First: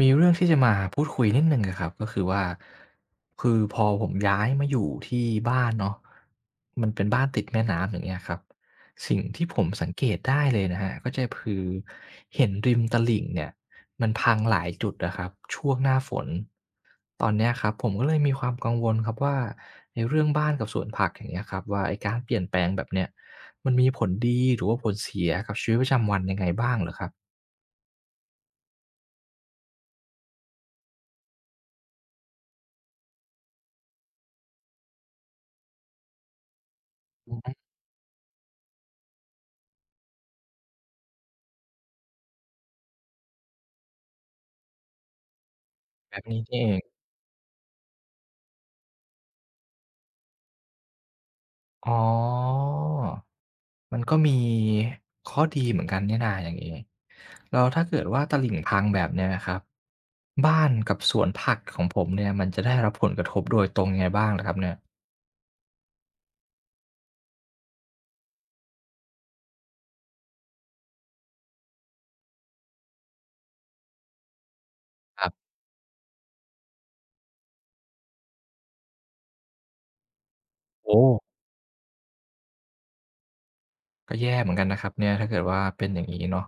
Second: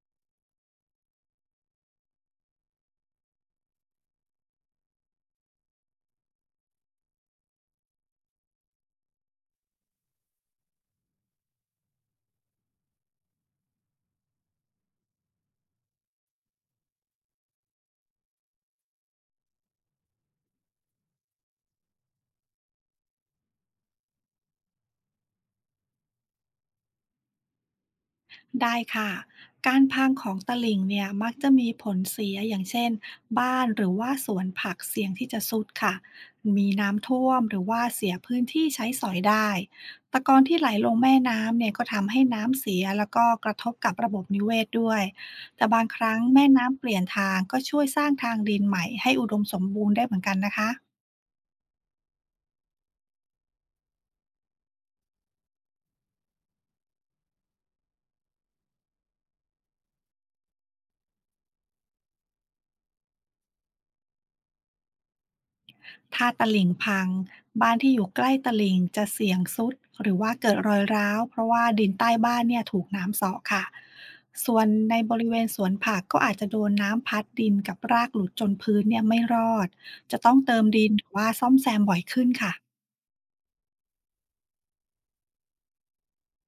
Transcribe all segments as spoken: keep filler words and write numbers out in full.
มีเรื่องที่จะมาพูดคุยนิดหนึ่งอะครับก็คือว่าคือพอผมย้ายมาอยู่ที่บ้านเนาะมันเป็นบ้านติดแม่น้ำอย่างเงี้ยครับสิ่งที่ผมสังเกตได้เลยนะครับก็จะคือเห็นริมตลิ่งเนี่ยมันพังหลายจุดอะครับช่วงหน้าฝนตอนเนี้ยครับผมก็เลยมีความกังวลครับว่าในเรื่องบ้านกับสวนผักอย่างเงี้ยครับว่าไอ้การเปลี่ยนแปลงแบบเนี้ยมันมีผลดีหรือว่าผลเสียกับชีวิตประจำวันยังไงบ้างเหรอครับได้ค่ะ การพังของตลิ่งเนี่ยมักจะมีผลเสียอย่างเช่นบ้านหรือว่าสวนผักเสี่ยงที่จะทรุดค่ะมีน้ำท่วอือมฮึหรือว่าเสียพื้นที่ใช้สอยได้ตะกอนที่ไหลลงแม่น้ำเนี่ยก็ทำให้น้ำเสียแล้วก็กระทบกับระบบนิเวศด้วยแต่บางคแบรั้งบนี้แม่นี่เอน้ำง เปลี่ยนทางก็ช่วยสร้างทางดินใหม่ให้อุดมสมบูรณ์ได้เหมือนกันนะคะ อ๋อมันก็มีข้อดีเหมือนกันเนี่ยนาอย่างนี้แล้วถ้าเกิดว่าตลิ่งพังแบบเนี้ยนะครับบ้านกับสวนผักของผมเนี่ยมันจะได้รับผลกระทบโดยตรงยังไงบ้างล่ะครับเนี่ยถ้าตะหลิ่งพังบ้านที่อยู่ใกล้ตะหลิ่งจะเสี่ยงทรุดหรือว่าเกิดรอยร้าวเพราะว่าดินใต้บ้านเนี่ยถูกน้ำเซาะค่ะส่วนในบคริรัเวณบสวนผักก็อาจจะโดนน้ำพัดดินกับรากหลุดจนพื้นเนี่ยไม่รอดจะต้องเติมดินโอ้หรือว่าซ่อมแซมบ่อยขึ้นค่ะ ก็แย่เหมือนกันนะครับเนี่ยถ้าเกิดว่าเป็นอย่างนี้เนาะ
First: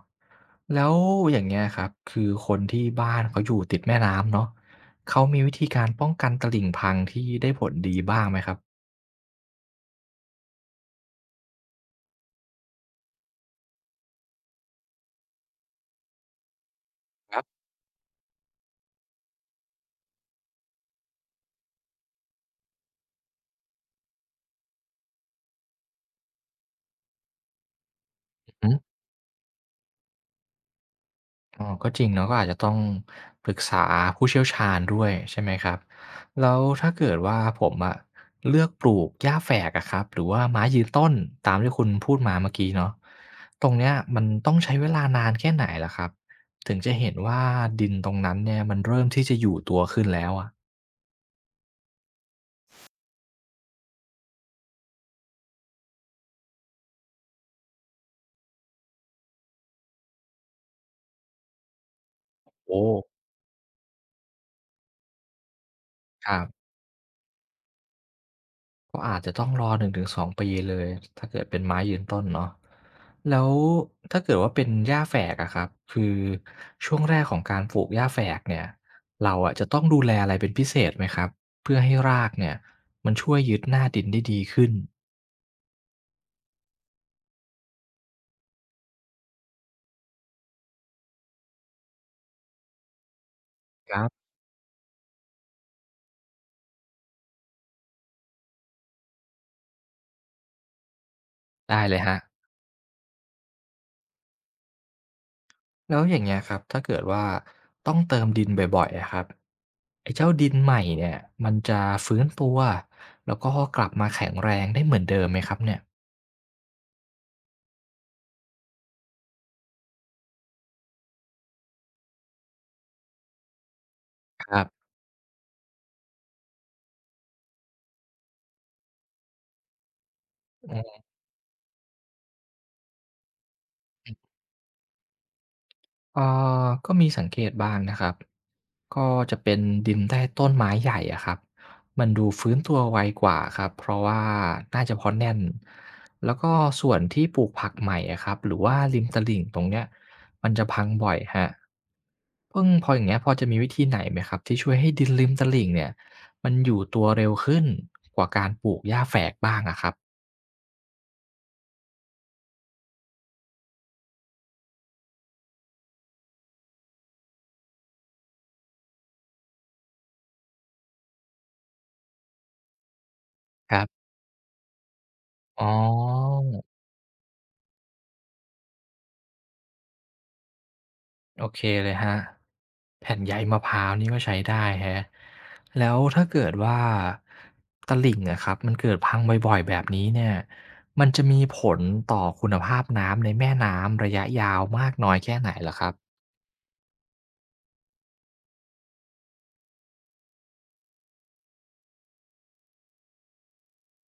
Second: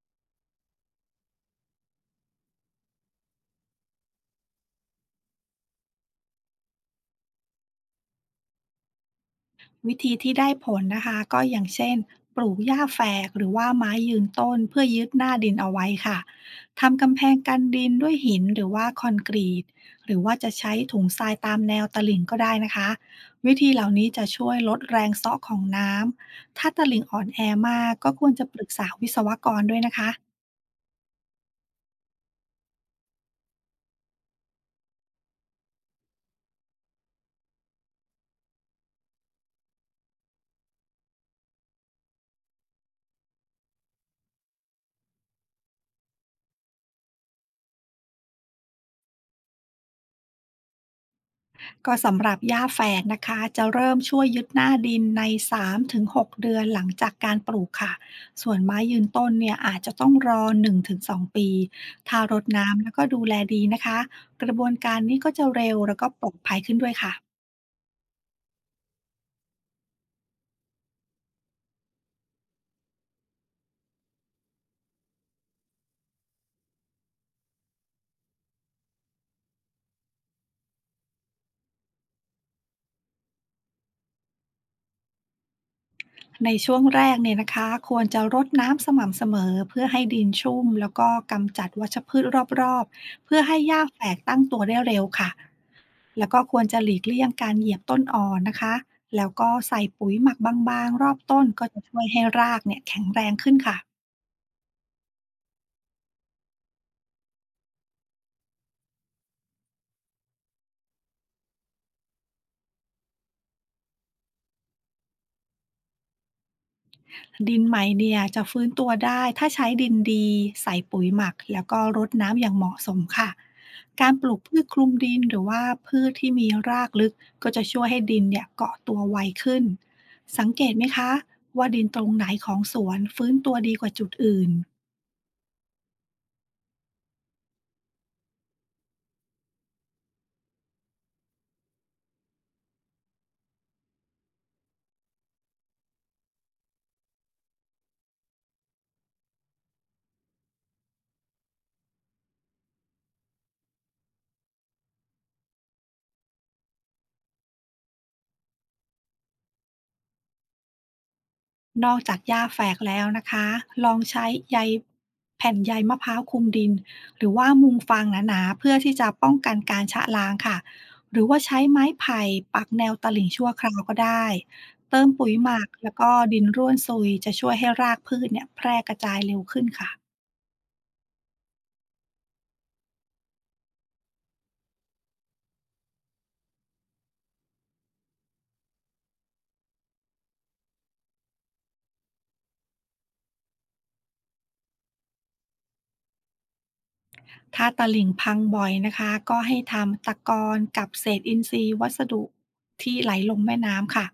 แล้วอย่างเงี้ยครับคือคนที่บ้านเขาอยู่ติดแม่น้ำเนาะเขามีวิธีการป้องกันตลิ่งพังที่ได้ผลดีบ้างไหมครับวิธีที่ได้ผลนะคะก็อย่างเช่นปลูกหญ้าแฝกหรือว่าไม้ยืนต้นเพื่อยึดหน้าดินเอาไว้ค่ะทำกำแพคงรักันบ ดินด้วยหินหรือว่าคอนกรีตหรือว่าจะใช้ถุงทรายตามแนวตลิ่งก็ได้นะคะวิธีเหล่านี้จะช่วยลดแรงเซาะของน้ำถ้าตลิ่งอ่อนแอมากก็ควรจะปรึกษาวิศวกรด้วยนะคะ อ๋อก็จริงเนาะก็อาจจะต้องปรึกษาผู้เชี่ยวชาญด้วยใช่ไหมครับ แล้วถ้าเกิดว่าผมอะเลือกปลูกหญ้าแฝกอะครับ หรือว่าไม้ยืนต้นตามที่คุณพูดมาเมื่อกี้เนาะตรงเนี้ยมันต้องใช้เวลานานแค่ไหนล่ะครับ ถึงจะเห็นว่าดินตรงนั้นเนี่ยมันเริ่มที่จะอยู่ตัวขึ้นแล้วอะก็สำหรับหญ้าแฝกนะคะจะเริ่มช่วยยึดหน้าดินในสามถึงหกเดือนหลังจากการปลูกค่ะส่วนไม้ยืนต้นเนี่ยอาจจะต้องรอหนึ่งถึงสองปีถ้ารดโอ้น้ำแล้วก็ดูแลดีนะคะกระบวนการนี้ก็จะเร็วแล้วก็ปลคอดรัภัยบ ขึ้นด้วยค่ะ ก็อาจจะต้องรอหนึ่งถึงสองปีเลยถ้าเกิดเป็นไม้ยืนต้นเนาะแล้วถ้าเกิดว่าเป็นหญ้าแฝกอะครับคือช่วงแรกของการปลูกหญ้าแฝกเนี่ยเราอะจะต้องดูแลอะไรเป็นพิเศษไหมครับเพื่อให้รากเนี่ยมันช่วยยึดหน้าดินได้ดีขึ้นในช่วงแรกเนี่ยนะคะควรจะรดน้ำสม่ำเสมอเพื่อให้ดินชุ่มแล้วก็กำจัดวัชพืชรอบๆเพื่อให้หญ้าคแฝรักบตั้งตัวได้เร็วค่ะแล้วก็ควรจะหลีกเลี่ยงการเหยียบต้นอ่อนนะคะแล้วก็ใส่ปุ๋ยหมักบางๆรอบต้นก็จะได้เลช่วยยครับให้รากเนี่ยแข็งแรงขึ้นค่ะ แล้วอย่างเงี้ยครับถ้าเกิดว่าต้องเติมดินบ่อยๆอะครับไอ้เจ้าดินใหม่เนี่ยมันจะฟื้นตัวแล้วก็กลับมาแข็งแรงได้เหมือนเดิมไหมครับเนี่ยดินใหม่เนี่ยจะฟื้นตัวได้ถ้าใช้ดินดีใส่ปุ๋ยหมักแล้วก็รดน้ำอย่างเหมาะสมค่ะการปลูกคพืรัชคลุบ มดินหรือว่าพืชที่มีรากลึกก็จะช่วยให้ดินเนี่ยเกาะตัวไวขึ้นสังเกตไหมคะว่าดินตรงไหนของสวนฟื้นตัวดีกว่าจุดอื่น เอ่อก็มีสังเกตบ้างนะครับก็จะเป็นดินใต้ต้นไม้ใหญ่อะครับมันดูฟื้นตัวไวกว่าครับเพราะว่าน่าจะเพราะแน่นแล้วก็ส่วนที่ปลูกผักใหม่อะครับหรือว่าริมตลิ่งตรงเนี้ยมันจะพังบ่อยฮะเพิ่งพออย่างเงี้ยพอจะมีวิธีไหนไหมครับที่ช่วยให้ดินริมตลิ่งเนี่ยมันอยู่ตัวเร็วขึ้นกว่าการปลูกหญ้าแฝกบ้างอะครับนอกจากหญ้าแฝกแล้วนะคะ ลองใช้ใยแผ่นใยมะพร้าวคลุมดินหรือว่ามุงฟางหนาๆเพื่อที่จะป้องกันการชะล้างค่ะ หรือว่าใช้ไม้ไผ่ปักแนวตลิ่งชั่วคราควรัก็บได้ เติมปุ๋ยหมัอ๋กแล้วก็ดินร่อ วนซุยจะช่วยให้รากพืชเนี่ยแพร่กระจายเร็วขึ้นค่ะ โอเคเลยครับแผ่นใยมะพร้าวนี่ก็ใช้ได้ครับแล้วถ้าเกิดว่าตลิ่งอะครับมันเกิดพังบ่อยๆแบบนี้เนี่ยมันจะมีผลต่อคุณภาพน้ำในแม่น้ำระยะยาวมากน้อยแค่ไหนเหรอครับถ้าตะหลิ่งพังบ่อยนะคะก็ให้ทำตะกอนกับเศษอินทรีย์วัสดุที่ไหลลงแม่น้ำค่ะ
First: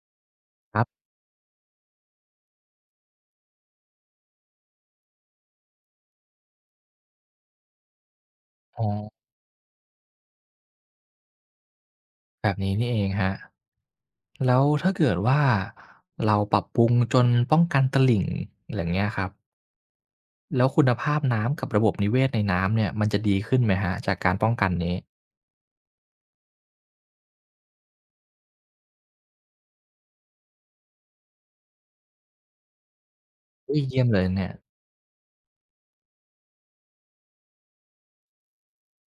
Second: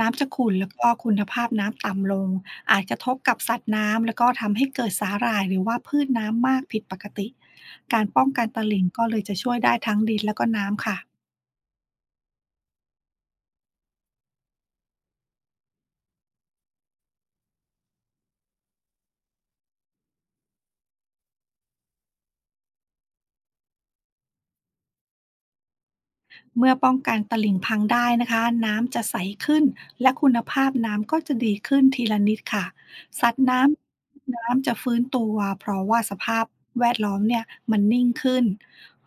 น้ำจะขุ่นแล้วครัก็บคุณภาพน้ำต่ำลงอาจกระทบกับสัตว์น้ำแล้วก็ทำให้เกิดสาหร่ายหรือว่าพืชน้ำมากผิดปกติการป้องกันตะหอ๋ลิ่องก็เลยจะช่วยได้ทั้งดินแล้วก็น้ำค่ะ แบบนี้นี่เองครับแล้วถ้าเกิดว่าเราปรับปรุงจนป้องกันตลิ่งอย่างเงี้ยครับแล้วคุณภาพน้ำกับระบบนิเวศในน้ำเนี่ยมันจะดีขึ้นไหมครับจากการป้องกันนี้เมื่อป้องกันตลิ่งพังได้นะคะน้ำจะใสขึ้นและคุณภาพน้ำก็จะดีขึ้นทีละนิดค่ะสัตว์น้อุ๊ยเยี่ยมเลยำเนี่ยน้ำจะฟื้นตัวเพราะว่าสภาพแวดล้อมเนี่ยมันนิ่งขึ้น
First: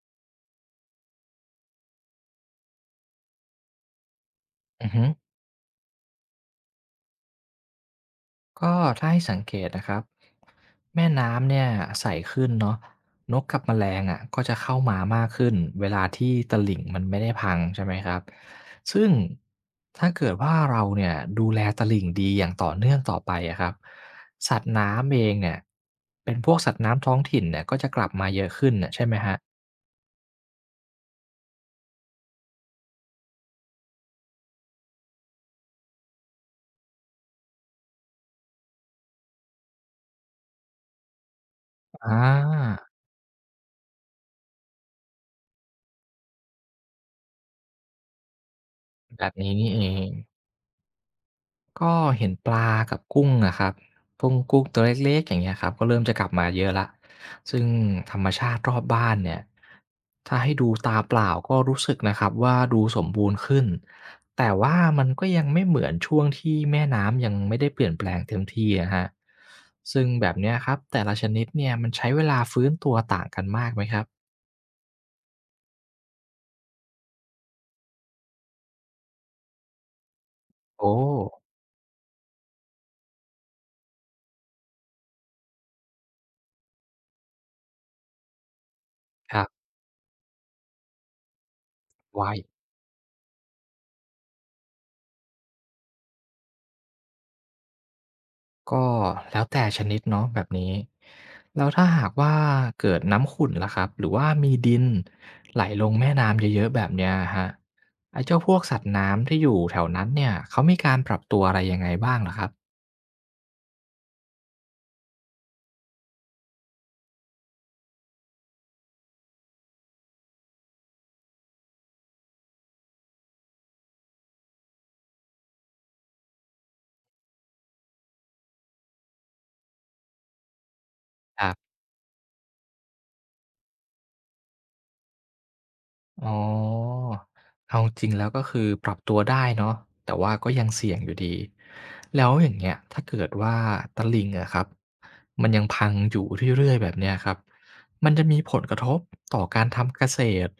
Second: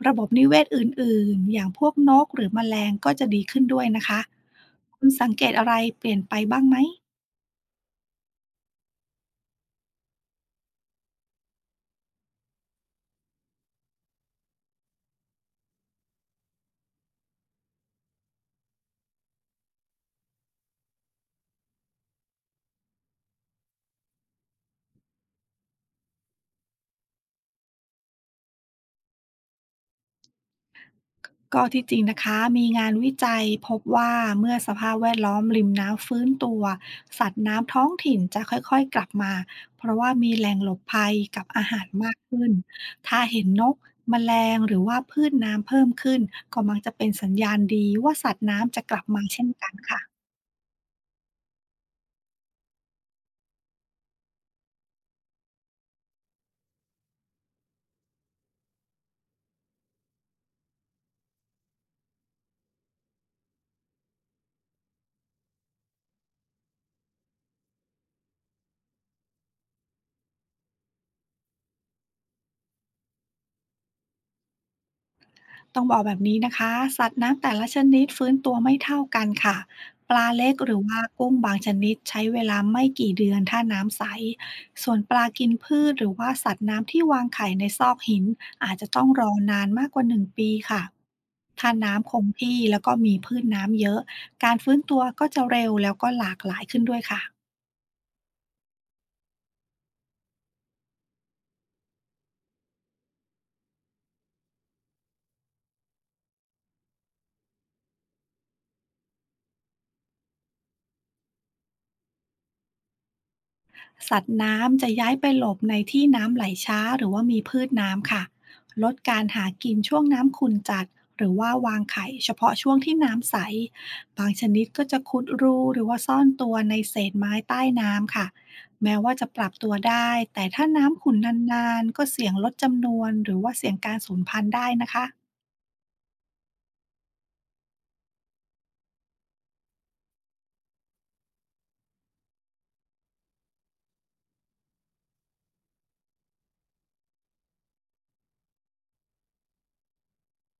ระบบนิเวศอื่นๆอย่างพวกนกหรือแมลงก็จะดีขึ้นด้วยนะคะอือคุฮึ ณสังเกตอะไรเปลี่ยนไปบ้างไหม ก็ถ้าให้สังเกตนะครับแม่น้ำเนี่ยใสขึ้นเนาะนกกับแมลงอ่ะก็จะเข้ามามากขึ้นเวลาที่ตลิ่งมันไม่ได้พังใช่ไหมครับซึ่งถ้าเกิดว่าเราเนี่ยดูแลตลิ่งดีอย่างต่อเนื่องต่อไปอะครับสัตว์น้ำเองเนี่ยเป็นพวกสัตว์น้ำท้องถิ่นเนี่ยก็จะกลับมาเยอะขึ้นน่ะใช่ไหมฮะก็ที่จริงนะคะมีงานวิจัยพบว่าเมื่อสภาพแวดล้อมริมน้ำฟื้นตัวสัตว์น้ำท้องถิ่นจะค่อยๆกลับมาเพราะว่ามีแหล่งหลบภัยกับอาหารอ่มากขึ้นาถ้าเห็นนกแมลงหรือว่าพืชน้ำเพิ่มขึ้นก็มักจะเป็นสัญญาณดีว่าสัตว์น้ำจะกลับมาแบบเช่นนี้กันี่นเอค่ะ ง ก็เห็นปลากับกุ้งอะครับกุ้งกุ้งตัวเล็กๆอย่างเงี้ยครับก็เริ่มจะกลับมาเยอะแล้วซึ่งธรรมชาติรอบบ้านเนี่ยถ้าให้ดูตาเปล่าก็รู้สึกนะครับว่าดูสมบูรณ์ขึ้นแต่ว่ามันก็ยังไม่เหมือนช่วงที่แม่น้ำยังไม่ได้เปลี่ยนแปลงเต็มที่นะฮะซึ่งแบบเนี้ยครับแต่ละชนิดเนี่ยมันใช้เวลาฟื้นตัวต่างกันมากไหมครับต้องบอกแบบนี้นะคะสัตว์น้ำแต่ละชนิดฟื้นตัวไม่เท่ากันค่ะปลาเล็กหรือโอ้ว่ากุ้งบางชนิดใช้เวลาไม่กี่เดือนถ้าน้ำใสส่วนปลากินพืชหรือว่าสัตว์น้ำที่วางไข่ในซอกหินอาจจะต้องรอครับนานมากกว่าหนึ่งปีค่ะถ้าน้ำคไว งที่แล้วก็มีพืชน้ำเยอะการฟื้นตัวก็จะเร็วแล้วก็หลากหลายขึ้นด้วยค่ะ ก็แล้วแต่ชนิดเนาะแบบนี้แล้วถ้าหากว่าเกิดน้ำขุ่นล่ะครับหรือว่ามีดินไหลลงแม่น้ำเยอะๆแบบเนี้ยฮะไอ้เจ้าพวกสัตว์น้ำที่อยู่แถวนั้นเนี่ยเขามีการปรับตัวอะไรยังไงบ้างเหครับ สัตว์น้ำจะย้ายไปหลบในที่น้ำไหลช้าหรือว่ามีพืชน้ำค่ะลดการหากินช่วงน้ำขุ่นจัดหรือว่าวางไข่เฉพาะช่วงที่น้ำใสบางชนิดก็จะขุดรูหรือว่าซ่อนตัวในเศษไม้ใต้น้ำค่ะแม้ว่าจะปรับตัวได้แต่ถ้าน้ำขุ่นนานๆก็เสี่ยงลดจำนวนหรือว่าเสี่ยงการสูญพันธุ์ได้นะคะ อ๋อเอาจริงแล้วก็คือปรับตัวได้เนาะแต่ว่าก็ยังเสี่ยงอยู่ดี แล้วอย่างเงี้ยถ้าเกิดว่าตลิ่งอะครับ มันยังพังอยู่เรื่อยๆแบบเนี้ยครับ มันจะมีผลกระทบต่อการทำเกษตร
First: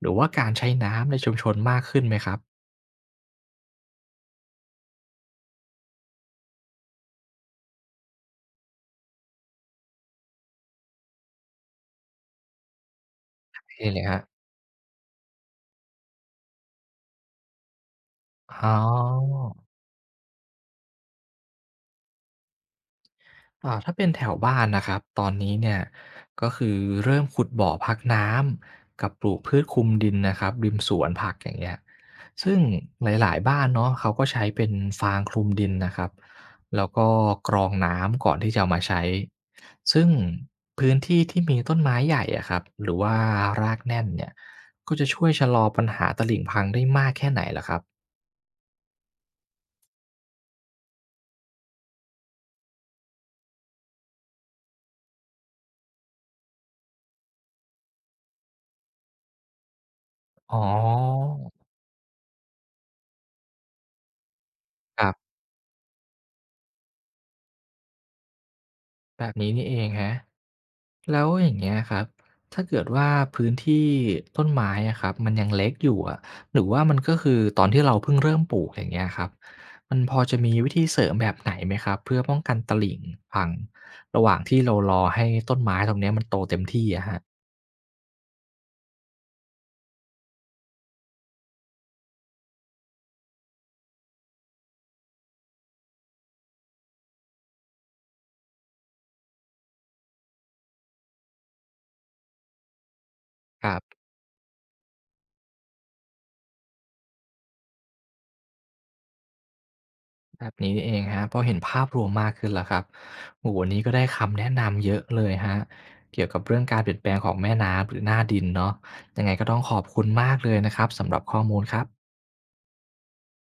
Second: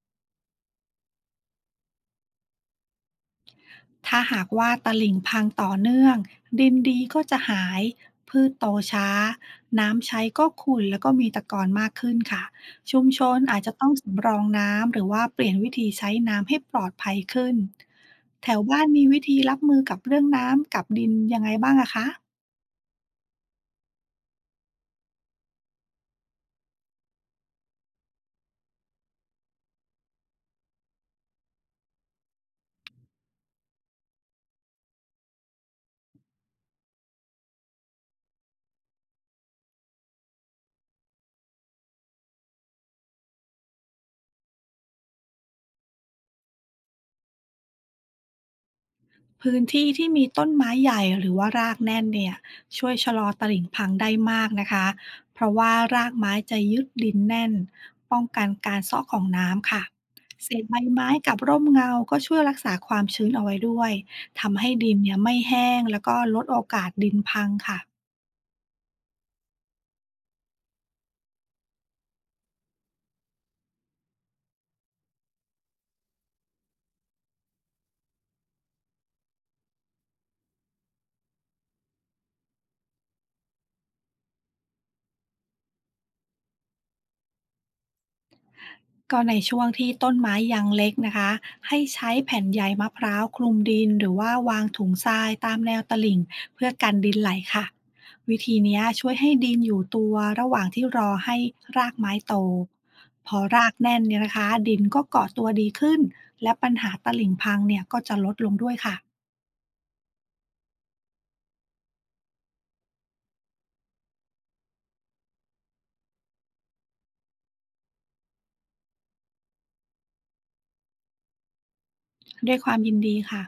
หรือว่าการใช้น้ำในชุมชนมากขึ้นไหมครับถ้าหากว่าตลิ่งพังต่อเนื่องดินดีก็จะหายพืชโตช้าน้ำใช้ก็ขุ่นแล้วก็มีตะกอนมากขึ้นค่ะชุมชนอาจจะต้อนี่งเลยครับสำรองน้ำหรือว่าเปลี่ยนวิธีใช้น้ำให้ปลอดภัยขึ้นแถวอ๋บ้านมีวิธีรับอ มือกับเรื่องน้ำกับดินยังไงบ้างอะคะ อ่าถ้าเป็นแถวบ้านนะครับตอนนี้เนี่ยก็คือเริ่มขุดบ่อพักน้ำกับปลูกพืชคลุมดินนะครับริมสวนผักอย่างเงี้ยซึ่งหลายๆบ้านเนาะเขาก็ใช้เป็นฟางคลุมดินนะครับแล้วก็กรองน้ำก่อนที่จะเอามาใช้ซึ่งพื้นที่ที่มีต้นไม้ใหญ่อะครับหรือว่ารากแน่นเนี่ยก็จะช่วยชะลอปัญหาตลิ่งพังได้มากแค่ไหนล่ะครับพื้นที่ที่มีต้นไม้ใหญ่หรือว่ารากแน่นเนี่ยช่วยชะลอตลิ่งพังได้มากนะคะเพราะว่ารากไม้จะยึดดินแน่นป้องกันการซอกของน้ำค่ะเศอ๋อษใบไม้กับร่มเงาก็ช่วยรักษาความชื้นเอาไว้ด้วยทำให้ดินครัเนี่ยบไม่แห้งแล้วก็ลดโอกาสดินพังค่ะ แบบนี้นี่เองฮะ แล้วอย่างเงี้ยครับถ้าเกิดว่าพื้นที่ต้นไม้อะครับมันยังเล็กอยู่อะหรือว่ามันก็คือตอนที่เราเพิ่งเริ่มปลูกอย่างเงี้ยครับมันพอจะมีวิธีเสริมแบบไหนไหมครับเพื่อป้องกันตลิ่งพังระหว่างที่เรารอให้ต้นไม้ตรงเนี้ยมันโตเต็มที่อะครับก็ในช่วงที่ต้นไม้ยังเล็กนะคะให้ใช้แผ่นใยมะพร้าวคลุมดินหรือว่าวางถุงทรายตามแนวตลิ่งเพื่อกันดินไหลค่ะวิธีเนี้ยช่วยให้ดินอยู่ตัวระหว่างที่รอให้รากไม้โตพอครากรัแน่นบเนี่ยนะคะดินก็เกาะตัวดีขึ้นและปัญหาตลิ่งพังเนี่ยก็จะลดลงด้วยค่ะแบบนี้นี่เองครับพอเห็นภาพรวมมากขึ้นแล้วครับโอ้โฮวันนี้ก็ได้คำแนะนำเยอะเลยฮะเกี่ยวกับเรื่องการเปลี่ยนแปลงของแม่น้ำหรือหน้าดินเนาะยังไงก็ต้องขอบคุณมากเลยนะครับสำหรับข้อมูลครับด้วยความยินดีค่ะ